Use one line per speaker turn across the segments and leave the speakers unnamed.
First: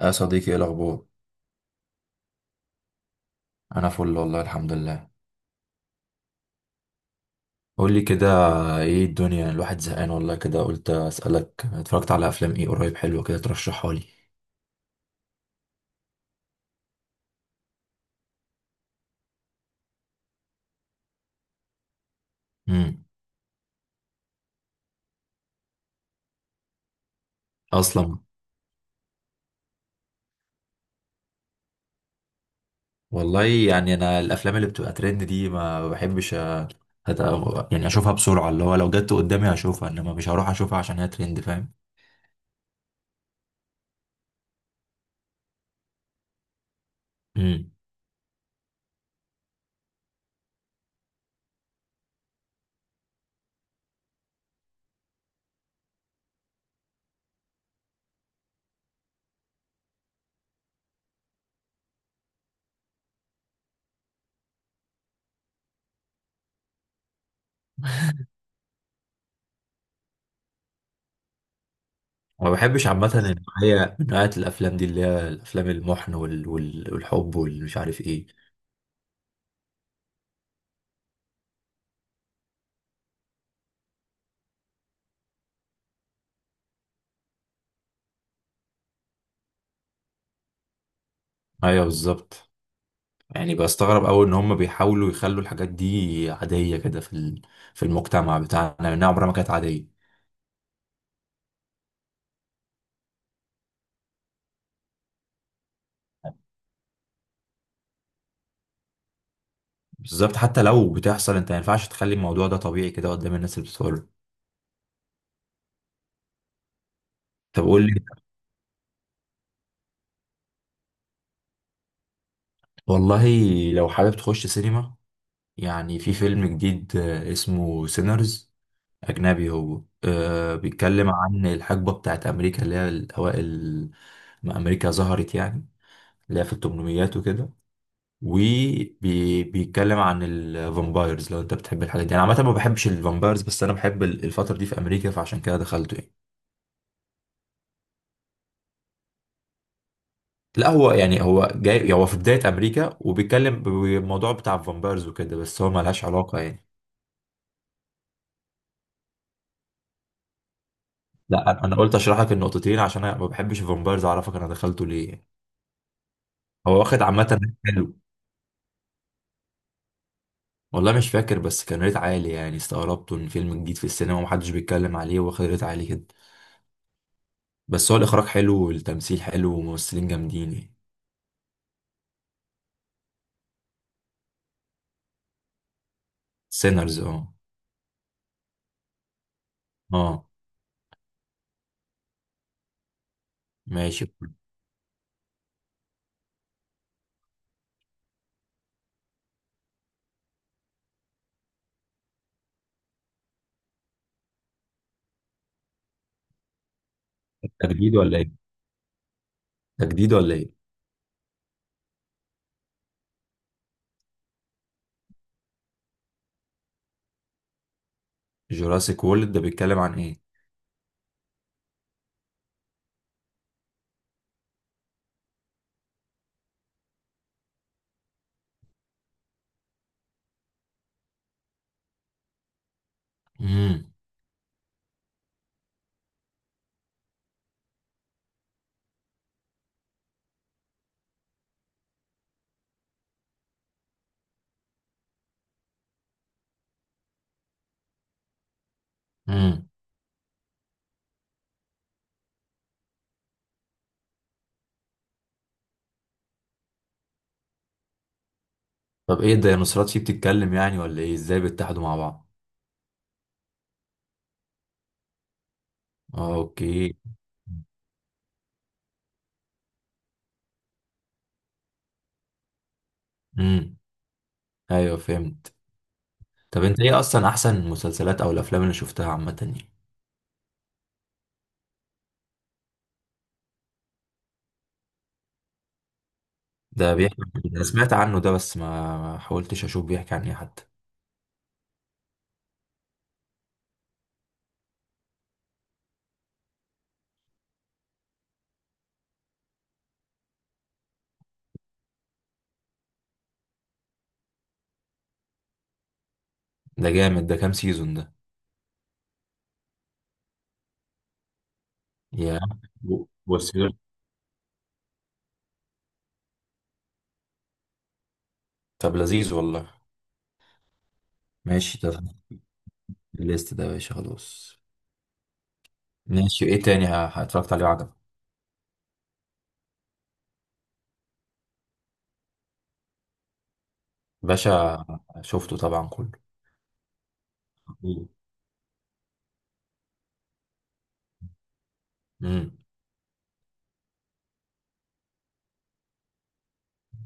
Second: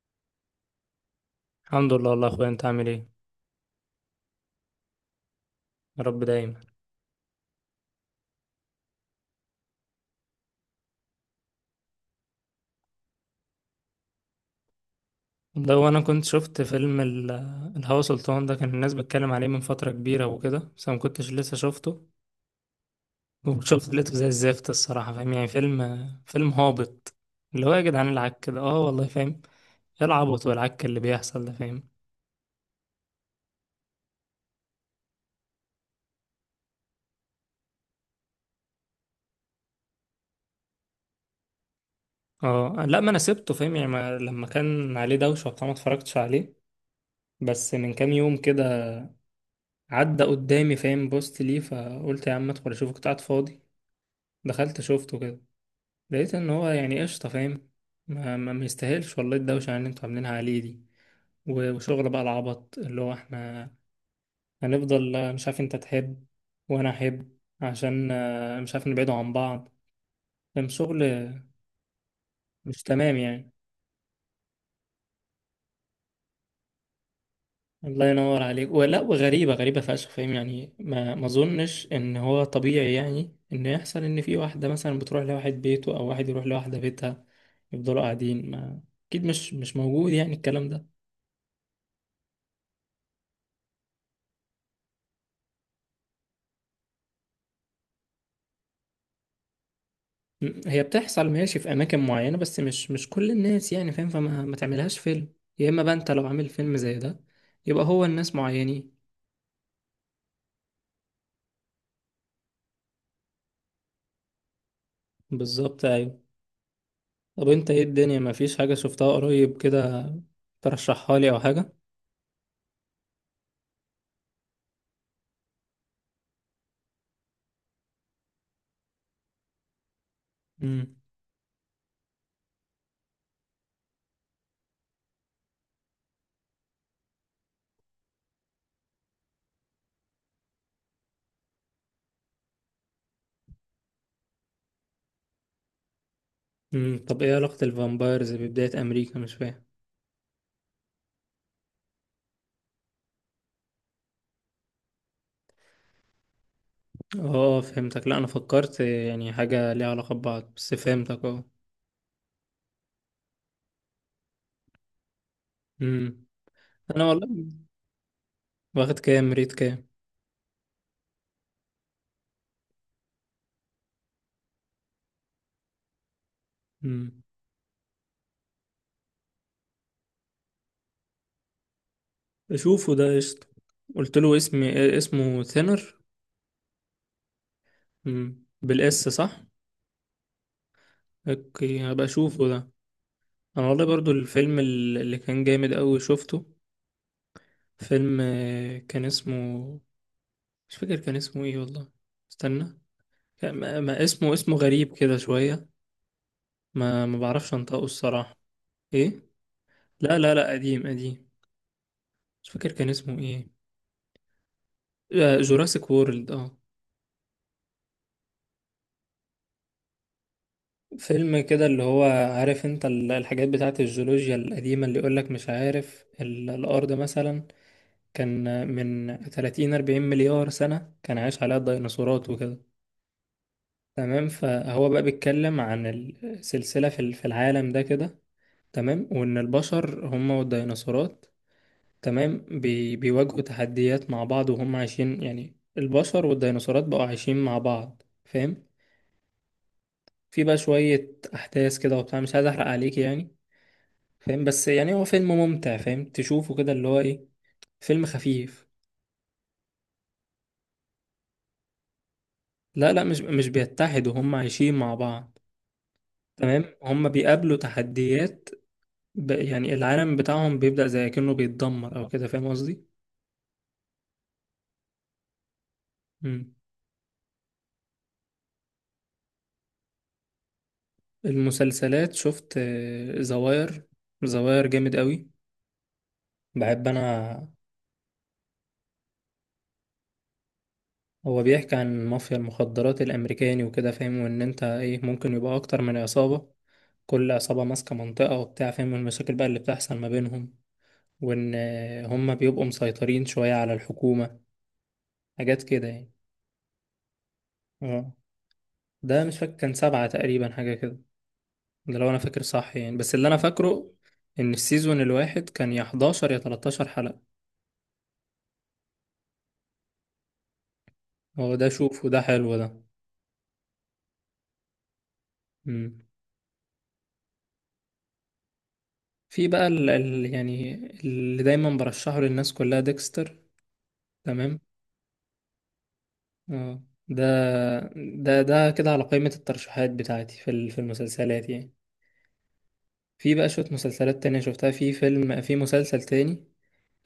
يا صديقي، ايه الاخبار؟
الحمد لله والله يا اخويا، انت عامل ايه؟
انا فل والله، الحمد لله.
يا رب دايما.
قول لي كده، ايه الدنيا؟ الواحد زهقان والله، كده قلت اسالك، اتفرجت على افلام ايه قريب حلوه كده ترشحها لي؟
لو انا كنت شفت فيلم الهوى سلطان ده، كان الناس بتتكلم عليه من فترة كبيرة وكده، بس أنا ما كنتش لسه شفته.
امم
وشفت لقيته زي الزفت الصراحة، فاهم؟ يعني فيلم هابط، اللي هو يا جدعان
اصلا.
العك كده، اه والله فاهم. ايه العبط والعك اللي بيحصل ده، فاهم؟
والله يعني انا الافلام اللي بتبقى ترند دي ما بحبش، يعني اشوفها بسرعه، اللي هو لو جت قدامي هشوفها، انما مش هروح اشوفها عشان هي ترند، فاهم؟
اه لا، ما انا سبته، فاهم؟ يعني ما لما كان عليه دوشة وبتاع ما اتفرجتش عليه.
امم
بس من كام يوم كده عدى قدامي، فاهم؟ بوست ليه، فقلت يا عم ادخل اشوفه، كنت قاعد فاضي. دخلت شفته كده، لقيت ان هو يعني قشطة، فاهم؟ ما يستاهلش والله الدوشة اللي انتوا عاملينها عليه دي. وشغل بقى العبط، اللي هو احنا هنفضل مش عارف، انت تحب وانا احب، عشان مش عارف نبعدوا عن بعض، فاهم؟ شغل
ما
مش
بحبش عامه
تمام يعني.
النوعيه من نوعيه الافلام دي، اللي هي الافلام المحن والحب والمش عارف
الله
ايه.
ينور عليك. ولا، وغريبة، غريبة فشخ، فاهم؟ يعني ما اظنش ان هو طبيعي، يعني ان يحصل ان في واحدة مثلا بتروح لواحد بيته او واحد يروح لواحدة بيتها، يفضلوا قاعدين. ما اكيد مش موجود يعني الكلام ده.
ايوه بالظبط، يعني بستغرب أوي إن هم بيحاولوا يخلوا الحاجات دي عادية كده في في المجتمع بتاعنا، لأنها عمرها ما كانت عادية.
هي بتحصل ماشي في اماكن معينه، بس مش كل الناس يعني، فاهم؟ فما ما تعملهاش فيلم. يا اما بقى انت لو عامل فيلم زي ده، يبقى هو الناس معينين.
بالظبط، حتى لو بتحصل أنت ما ينفعش تخلي الموضوع ده طبيعي كده قدام الناس اللي بتتفرج.
بالظبط ايوه. طب
طب
انت ايه
قول لي.
الدنيا، ما فيش حاجه شفتها قريب كده ترشحها لي او حاجه؟
والله، لو حابب تخش سينما، يعني في فيلم جديد اسمه سينرز. أجنبي هو،
امم.
بيتكلم عن الحقبة بتاعت أمريكا اللي هي الأوائل، ما أمريكا ظهرت يعني، اللي هي في التمنميات وكده، وبيتكلم عن الفامبايرز. لو انت بتحب الحاجات دي، انا عامه ما بحبش الفامبايرز، بس انا بحب الفتره دي في امريكا، فعشان كده دخلته يعني.
امم. طب ايه علاقه الفامبايرز ببدايه امريكا؟ مش فاهم.
لا، هو يعني هو جاي، هو في بدايه امريكا وبيتكلم بالموضوع بتاع الفامبايرز وكده، بس هو ملهاش علاقه يعني.
اه فهمتك، لا انا فكرت يعني حاجه ليها علاقه ببعض، بس فهمتك اه.
لا، أنا قلت اشرح لك النقطتين عشان انا ما بحبش الفامبايرز، اعرفك انا دخلته ليه يعني.
امم.
هو واخد
انا والله،
عامه ريت حلو.
واخد كام ريت؟ كام؟
والله مش فاكر، بس كان ريت عالي يعني، استغربته ان فيلم جديد في السينما ومحدش بيتكلم عليه واخد ريت عالي كده.
امم.
بس هو الاخراج حلو والتمثيل حلو وممثلين جامدين يعني.
اشوفه ده قشطه. قلت له اسمي، اسمه ثينر.
سينرز، اه.
مم. بالاس صح.
اه.
اوكي، هبقى اشوفه ده. انا والله
ماشي.
برضو الفيلم اللي كان جامد قوي شفته، فيلم كان اسمه، مش فاكر كان اسمه ايه والله. استنى. ما اسمه، اسمه غريب كده شوية، ما بعرفش انطقه
تجديد ولا ايه؟
الصراحة. ايه؟
تجديد
لا لا
ولا
لا،
ايه؟
قديم قديم. مش فاكر كان اسمه ايه. جوراسيك وورلد اه.
جوراسيك وورلد ده بيتكلم عن ايه؟
فيلم كده اللي هو، عارف انت الحاجات بتاعت الجيولوجيا القديمة، اللي يقولك مش عارف الأرض مثلا كان من 30 40 مليار سنة كان عايش عليها الديناصورات وكده.
امم
تمام. فهو بقى بيتكلم عن السلسلة في في العالم ده كده. تمام، وإن البشر هم والديناصورات، تمام، بيواجهوا تحديات مع بعض، وهم عايشين، يعني البشر والديناصورات بقوا عايشين مع بعض، فاهم؟
امم
في بقى شوية أحداث كده وبتاع، مش عايز أحرق عليك يعني، فاهم؟ بس يعني هو فيلم ممتع، فاهم؟ تشوفه كده اللي هو إيه، فيلم خفيف.
طب ايه الديناصورات فيه بتتكلم يعني، ولا ايه ازاي بيتحدوا مع بعض؟
لا لا، مش بيتحدوا، هم عايشين مع بعض.
آه،
تمام،
اوكي.
هم بيقابلوا تحديات، يعني العالم بتاعهم بيبدأ زي كأنه بيتدمر أو كده، فاهم قصدي؟
امم ايوه فهمت.
مم.
طب انت ايه اصلا احسن المسلسلات او الافلام اللي شفتها عامه يعني؟
المسلسلات شفت زواير. زواير جامد قوي، بحب
ده بيحكي
أنا.
عن إيه؟ انا سمعت عنه ده، بس ما حاولتش اشوف بيحكي عن ايه حتى.
هو بيحكي عن مافيا المخدرات الأمريكاني وكده، فاهم؟ وإن أنت إيه، ممكن يبقى أكتر من عصابة، كل عصابة ماسكة منطقة وبتاع، فاهم؟ والمشاكل بقى اللي بتحصل ما بينهم، وإن هم بيبقوا مسيطرين شوية على الحكومة، حاجات كده يعني.
ده جامد، ده كام سيزون
اه،
ده؟
ده مش فاكر كان سبعة تقريبا حاجة كده، ده لو انا
يا،
فاكر صح يعني، بس اللي انا
بص.
فاكره ان السيزون الواحد كان يا 11 يا 13 حلقة.
طب لذيذ والله.
هو ده
ماشي، ده في
شوف، وده حلو ده.
الليست ده يا باشا، خلاص.
مم.
ماشي، ايه تاني اتفرجت عليه وعجبك؟
في بقى ال يعني، اللي دايما برشحه للناس كلها، ديكستر. تمام،
باشا. شفته طبعا كله.
اه. ده ده كده على قائمة الترشيحات بتاعتي في المسلسلات يعني.
امم
في بقى شوية مسلسلات تانية شفتها، في فيلم، في مسلسل تاني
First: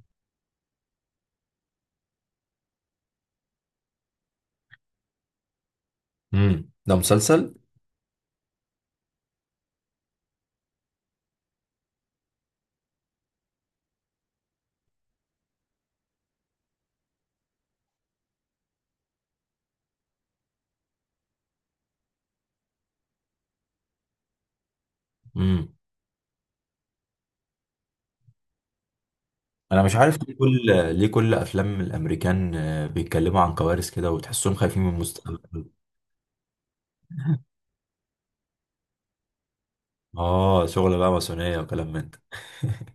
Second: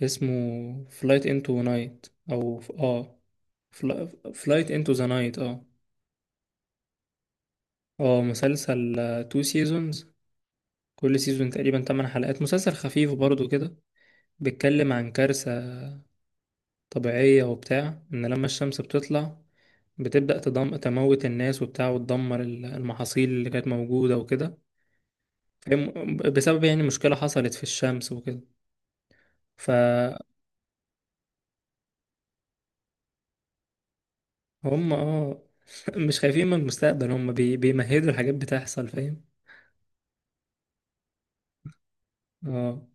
اسمه فلايت انتو نايت، او اه فلايت انتو ذا نايت اه.
ده مسلسل.
اه مسلسل، تو سيزونز، كل سيزون تقريبا 8 حلقات، مسلسل خفيف برضو كده. بيتكلم عن كارثة طبيعية وبتاع، ان لما الشمس بتطلع بتبدأ تموت الناس وبتاع، وتدمر المحاصيل اللي كانت موجودة وكده،
امم
فاهم؟ بسبب يعني مشكلة حصلت في الشمس وكده،
انا مش
فهم.
عارف ليه كل افلام الامريكان بيتكلموا عن كوارث كده، وتحسهم خايفين من
اه
المستقبل.
مش خايفين من المستقبل، هم بيمهدوا الحاجات بتحصل، فاهم؟
اه، شغل بقى ماسونيه وكلام من ده.
اه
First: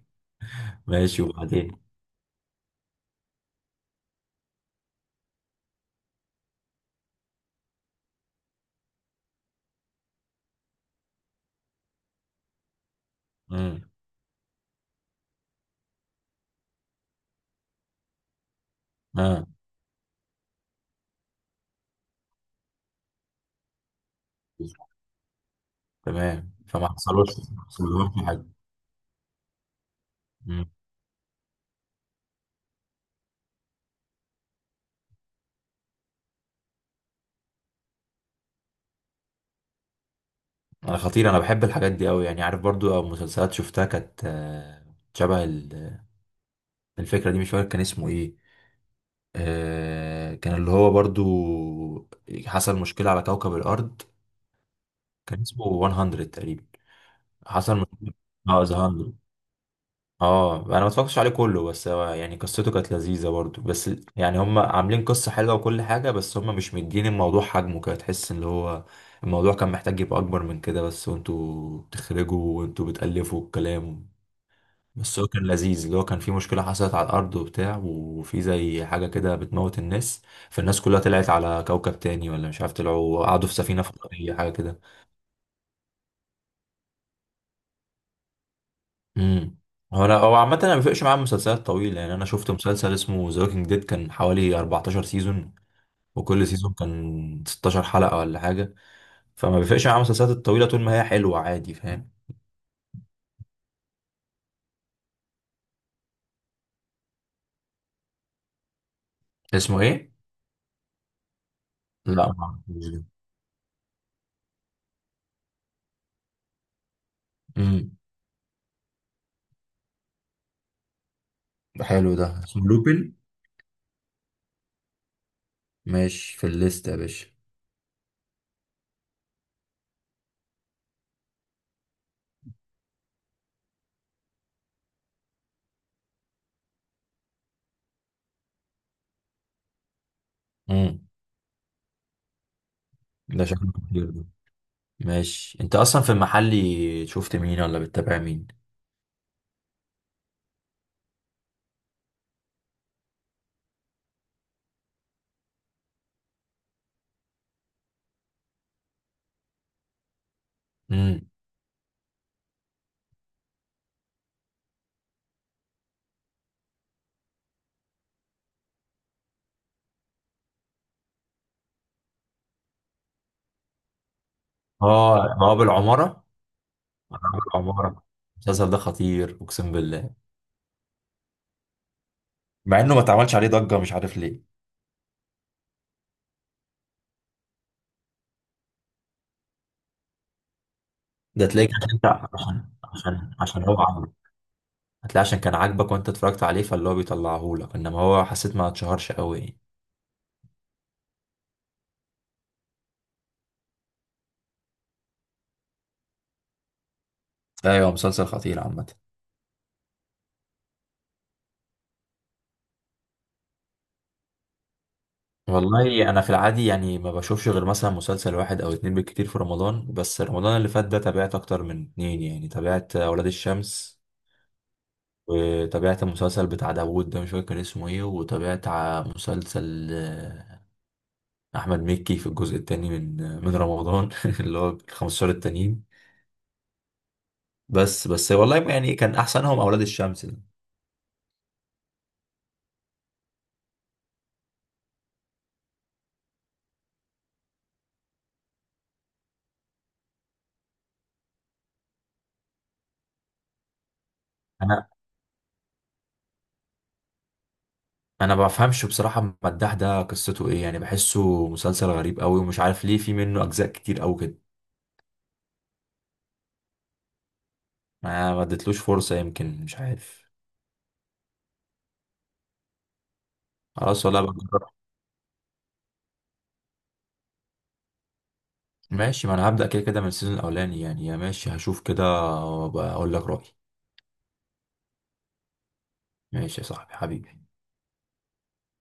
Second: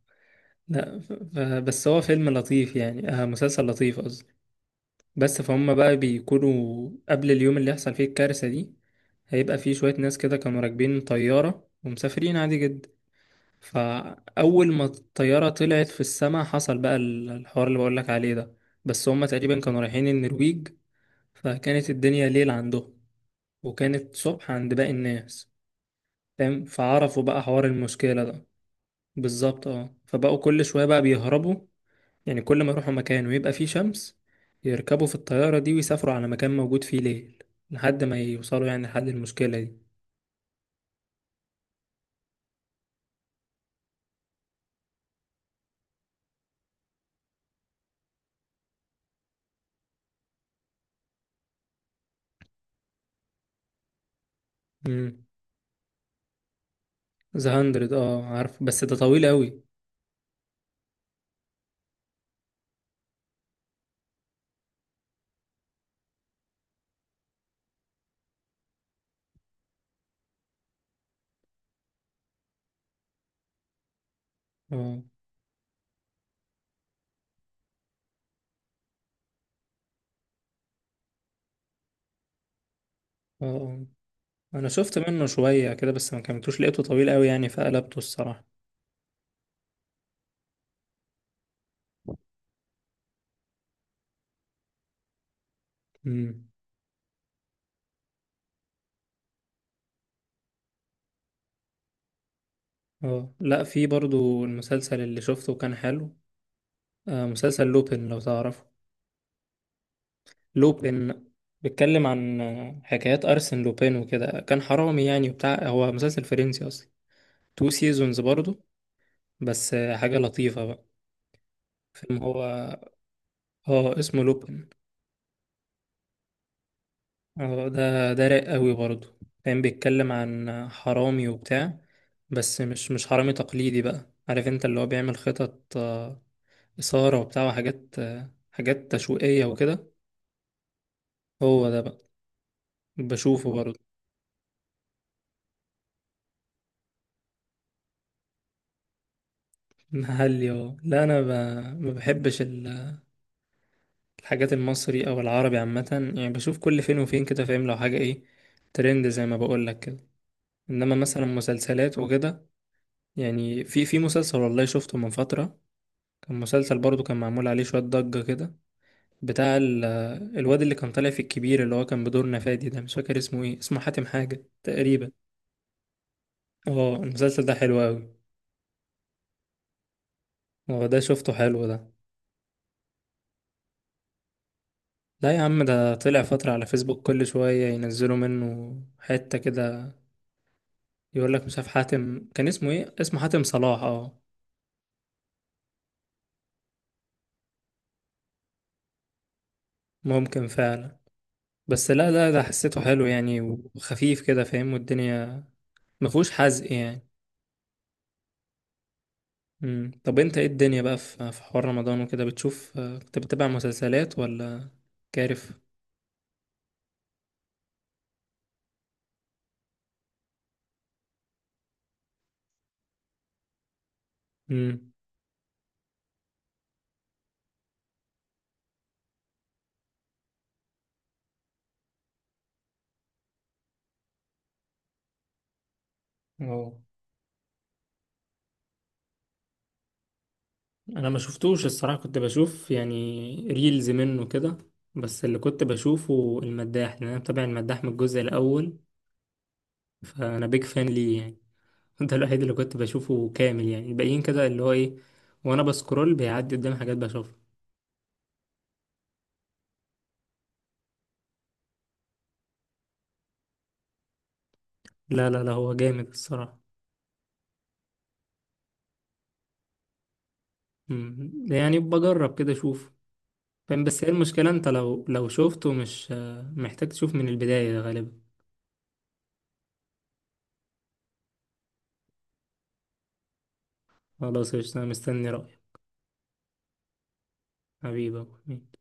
لا،
ماشي، وبعدين.
بس هو فيلم لطيف يعني، آه مسلسل لطيف. بس فهم بقى بيكونوا قبل اليوم اللي يحصل فيه الكارثة دي، هيبقى فيه شوية ناس كده كانوا راكبين طيارة ومسافرين عادي جدا.
امم
فأول ما الطيارة طلعت في السماء، حصل بقى الحوار اللي بقولك عليه ده. بس هم
اه
تقريبا كانوا رايحين النرويج، فكانت الدنيا ليل عندهم، وكانت صبح عند باقي الناس،
تمام،
فاهم؟
فما
فعرفوا
حصلوش
بقى
ما
حوار المشكلة
حصلوش
ده.
حاجه.
بالظبط اه. فبقوا كل
امم
شوية بقى بيهربوا، يعني كل ما يروحوا مكان ويبقى فيه شمس، يركبوا في الطيارة دي ويسافروا على مكان موجود فيه ليل، لحد ما يوصلوا يعني لحد المشكلة دي.
انا خطير، انا بحب الحاجات دي قوي يعني، عارف. برضو مسلسلات شفتها كانت شبه الفكره دي، مش فاكر كان اسمه ايه. كان اللي هو برضو حصل مشكلة على كوكب الأرض،
امم.
كان اسمه 100 تقريبا.
ذا
حصل
هندرد
مشكلة.
اه، عارف،
اه،
بس
ذا
ده
100.
طويل قوي.
اه، أنا ما اتفرجتش عليه كله، بس هو يعني قصته كانت لذيذة برضو، بس يعني هم عاملين قصة حلوة وكل حاجة، بس هم مش مدين الموضوع حجمه كده، تحس اللي هو الموضوع كان محتاج يبقى أكبر من كده، بس وانتوا بتخرجوا وانتوا بتألفوا الكلام.
اه
بس هو كان لذيذ، اللي هو كان في مشكلة حصلت على الأرض وبتاع، وفي زي حاجة كده بتموت الناس، فالناس كلها طلعت على كوكب تاني، ولا مش عارف، طلعوا
اه
قعدوا في سفينة
آه.
فضائية حاجة
انا
كده.
شفت منه شوية كده بس ما كملتوش، لقيته طويل قوي يعني فقلبته الصراحة.
امم هو أنا، هو عامة أنا ما بيفرقش معايا المسلسلات الطويلة يعني، أنا شفت مسلسل اسمه ذا ووكينج ديد، كان حوالي 14 سيزون، وكل
امم.
سيزون كان 16 حلقة ولا حاجة، فما بيفرقش معايا المسلسلات الطويلة طول ما هي حلوة، عادي فاهم.
اه لا، في برضو المسلسل اللي شفته كان حلو، آه مسلسل لوبين لو تعرفه.
اسمه إيه؟
لوبين، بيتكلم
لا
عن
ما اعرفوش ده.
حكايات أرسن لوبين وكده، كان حرامي يعني وبتاع، هو مسلسل فرنسي أصلا. تو
امم
سيزونز برضو، بس حاجة لطيفة بقى.
حلو
فيلم
ده،
هو،
اسمه لوبين.
اه اسمه لوبين
ماشي، في الليست يا باشا.
اه. ده ده رايق قوي برضو، كان بيتكلم عن حرامي وبتاع، بس مش حرامي تقليدي بقى، عارف انت اللي هو بيعمل خطط، إثارة وبتاع وحاجات، حاجات تشويقية وكده.
امم
هو ده بقى،
ده
بشوفه
شكله
برضو.
كتير ده. ماشي، انت اصلا في المحلي شفت مين ولا بتتابع مين؟
محلي اه لا، انا ما بحبش الحاجات المصري او العربي عامة يعني، بشوف كل فين وفين كده، فاهم؟ لو حاجة ايه ترند زي ما بقول لك، انما
امم
مثلا مسلسلات وكده. يعني في في مسلسل والله شفته من فترة، كان مسلسل برضو كان معمول عليه شوية ضجة كده، بتاع الواد اللي كان طالع في الكبير، اللي هو كان بدور نفادي ده، مش فاكر اسمه ايه، اسمه حاتم حاجة تقريبا.
اه، ما هو بالعماره.
اه
ما هو
المسلسل ده حلو
بالعماره،
قوي.
المسلسل ده خطير، اقسم بالله،
هو ده شفته، حلو ده.
مع انه ما اتعملش عليه ضجه، مش عارف ليه.
لا يا عم، ده طلع فترة على فيسبوك كل شوية ينزلوا منه حتة كده، يقول لك
ده
مش عارف
تلاقيك عشان انت،
حاتم كان
عشان
اسمه ايه، اسمه
عشان
حاتم
عشان
صلاح
هو عاجبك،
اه.
هتلاقي عشان كان عاجبك وانت اتفرجت عليه، فاللي هو بيطلعهولك، انما هو حسيت ما اتشهرش قوي يعني.
ممكن فعلا، بس لا لا، ده حسيته حلو يعني وخفيف كده، فاهم؟ والدنيا ما فيهوش حزق يعني.
ايوه، مسلسل خطير عامه.
مم. طب انت ايه الدنيا بقى، في في حوار رمضان وكده بتشوف، كنت بتتابع مسلسلات ولا كارف؟
والله انا في العادي يعني ما بشوفش غير مثلا مسلسل واحد او اتنين بالكتير في رمضان، بس رمضان اللي فات ده تابعت اكتر من اتنين يعني، تابعت اولاد الشمس،
امم.
وتابعت المسلسل بتاع داوود ده، مش فاكر كان اسمه ايه، وتابعت مسلسل احمد مكي في الجزء التاني من من رمضان اللي هو ال 15 التانيين.
اه
بس والله يعني كان احسنهم اولاد الشمس ده.
انا ما شفتوش الصراحة، كنت بشوف يعني ريلز منه كده، بس اللي كنت بشوفه المداح، لان انا متابع المداح من الجزء الاول، فانا بيج فان ليه يعني ده الوحيد اللي كنت بشوفه كامل يعني، الباقيين كده اللي هو
انا
ايه، وانا بسكرول بيعدي قدام حاجات بشوفها.
انا ما بفهمش بصراحة، المداح ده قصته ايه يعني؟ بحسه مسلسل غريب قوي، ومش عارف ليه في منه اجزاء كتير قوي كده.
لا لا لا، هو جامد الصراحة.
ما اديتلوش فرصة، يمكن مش عارف.
مم. يعني بجرب كده اشوف، فاهم؟ بس
خلاص،
هي
ولا
المشكلة انت
بجرب.
لو شفته، مش محتاج تشوف من البداية غالبا.
ماشي، ما انا هبدأ كده كده من السيزون الاولاني يعني، يا ماشي هشوف كده، وبقول لك رأيي.
خلاص قشطة، انا مستني رأيك.
ماشي يا صاحبي حبيبي.
حبيبي يا أبو حميد.